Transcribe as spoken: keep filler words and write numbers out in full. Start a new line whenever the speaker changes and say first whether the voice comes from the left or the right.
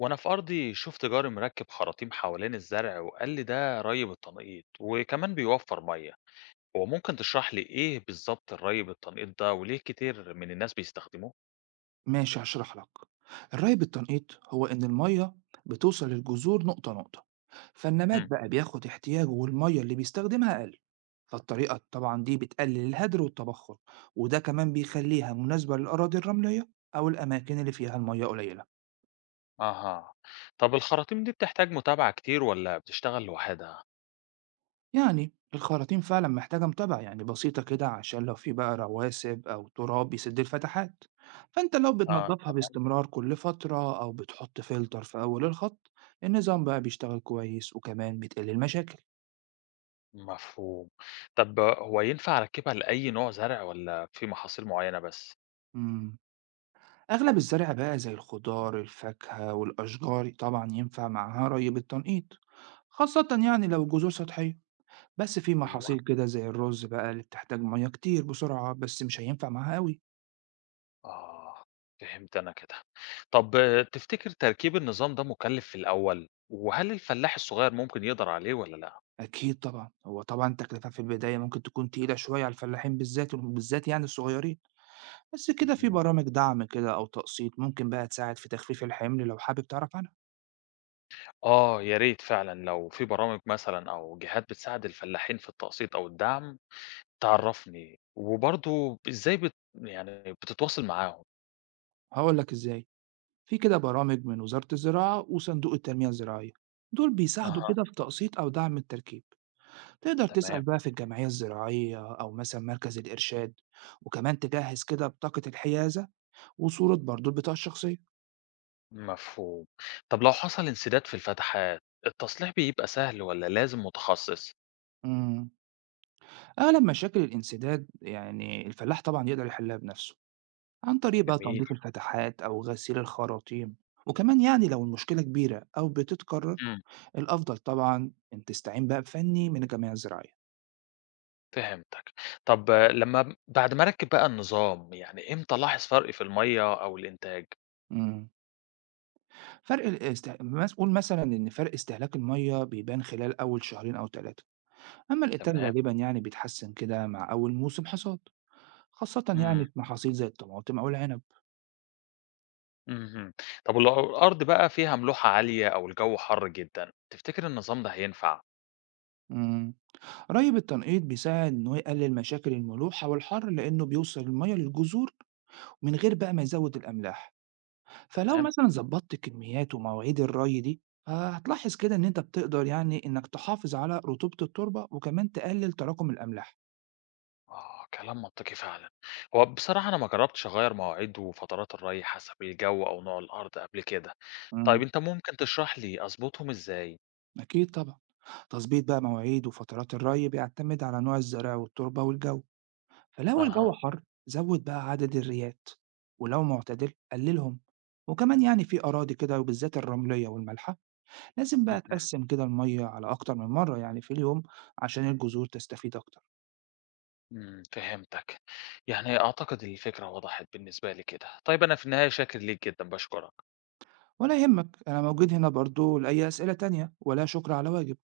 left: وأنا في أرضي شفت جاري مركب خراطيم حوالين الزرع وقال لي ده ري بالتنقيط وكمان بيوفر مية. هو ممكن تشرح لي إيه بالظبط الري بالتنقيط ده وليه كتير من الناس بيستخدموه؟
right: ماشي، هاشرح لك. الري بالتنقيط هو إن المية بتوصل للجذور نقطة نقطة. فالنبات
left: امم.
right: بقى بياخد احتياجه والمية اللي بيستخدمها أقل. فالطريقة طبعا دي بتقلل الهدر والتبخر، وده كمان بيخليها مناسبة للأراضي الرملية أو الأماكن اللي فيها المية قليلة.
left: أها. طب الخراطيم دي بتحتاج متابعة كتير ولا بتشتغل لوحدها؟
right: يعني الخراطيم فعلا محتاجة متابعة، يعني بسيطة كده، عشان لو في بقى رواسب أو تراب بيسد الفتحات. فأنت لو
left: آه،
right: بتنضفها
left: تمام.
right: باستمرار كل فترة أو بتحط فلتر في أول الخط، النظام بقى بيشتغل كويس وكمان بتقل المشاكل.
left: مفهوم. طب هو ينفع أركبها لأي نوع زرع ولا في محاصيل معينة بس؟
right: مم. أغلب الزرع بقى زي الخضار الفاكهة والأشجار طبعا ينفع معاها ري بالتنقيط، خاصة يعني لو الجذور سطحية. بس في
left: أيوه.
right: محاصيل كده زي الرز بقى اللي بتحتاج مية كتير بسرعة، بس مش هينفع معاها أوي.
left: آه، فهمت أنا كده. طب آه، تفتكر تركيب النظام ده مُكلّف في الأول، وهل الفلاح الصغير ممكن يقدر عليه والّا لأ؟
right: أكيد طبعًا، هو طبعًا التكلفة في البداية ممكن تكون تقيلة شوية على الفلاحين بالذات وبالذات يعني الصغيرين، بس كده في
left: اهم.
right: برامج دعم كده أو تقسيط ممكن بقى تساعد في تخفيف الحمل لو حابب تعرف عنها.
left: آه، يا ريت فعلًا لو في برامج مثلًا أو جهات بتساعد الفلاحين في التقسيط أو الدعم تعرّفني، وبرضه إزاي بت يعني بتتواصل معاهم؟
right: هاقول لك إزاي. في كده برامج من وزارة الزراعة وصندوق التنمية الزراعية، دول بيساعدوا
left: أها،
right: كده في تقسيط أو دعم التركيب. تقدر
left: تمام،
right: تسأل بقى في الجمعية الزراعية أو مثلًا مركز الإرشاد، وكمان تجهّز كده بطاقة الحيازة وصورة برضه البطاقة الشخصية.
left: مفهوم. طب لو حصل انسداد في الفتحات، التصليح بيبقى سهل والّا لازم متخصص؟
right: إمم. أغلب مشاكل الانسداد يعني الفلاح طبعا يقدر يحلها بنفسه عن طريق بقى
left: جميل.
right: تنظيف الفتحات أو غسيل الخراطيم. وكمان يعني لو المشكلة كبيرة أو بتتكرر،
left: إمم.
right: الأفضل طبعا إن تستعين بقى بفني من الجمعية الزراعية.
left: فهمتك. طب لمّا بعد ما أركّب بقى النظام، يعني إمتى ألاحظ فرق في المَيّة أو الإنتاج؟
right: مم. فرق الاست... مس- قول مثلا إن فرق استهلاك المية بيبان خلال أول شهرين أو ثلاثة، أما الإنتاج
left: تمام.
right: غالبا يعني بيتحسن كده مع أول موسم حصاد، خاصة يعني
left: إمم.
right: في محاصيل زي الطماطم أو العنب.
left: اهم. طب ولو الأرض بقى فيها ملوحة عالية أو الجو حَر جدًا، تفتكر النظام ده هينفع؟
right: مم. ري التنقيط بيساعد إن هو يقلل مشاكل الملوحة والحر لأنه بيوصل المية للجذور من غير بقى ما يزود الأملاح. فلو
left: تمام.
right: مثلا ظبطت كميات ومواعيد الري دي، آه، هتلاحظ كده إن أنت بتقدر يعني إنك تحافظ على رطوبة التربة وكمان تقلل تراكم الأملاح.
left: آه، كلام منطقي فعلًا. هو بصراحة أنا ما جرّبتش أغيّر مواعيد وفترات الري حسب الجو أو نوع الأرض قبل كده. طيب
right: امم
left: أنت ممكن تشرح لي أضبطهم إزاي؟
right: أكيد طبعا. تظبيط بقى مواعيد وفترات الري بيعتمد على نوع الزراعة والتربة والجو. فلو الجو
left: أها.
right: حر، زود بقى عدد الريات، ولو معتدل قللهم. وكمان يعني في أراضي كده وبالذات الرملية والملحة، لازم بقى
left: اهم.
right: تقسم كده المية على أكتر من مرة يعني في اليوم، عشان الجذور تستفيد أكتر.
left: إمم، فهمتك، يعني أعتقد الفكرة وضحت بالنسبة لي كده، طيب أنا في النهاية شاكر ليك جدًا، باشكرك.
right: ولا يهمك، أنا موجود هنا برضو لأي أسئلة تانية، ولا شكر على واجب.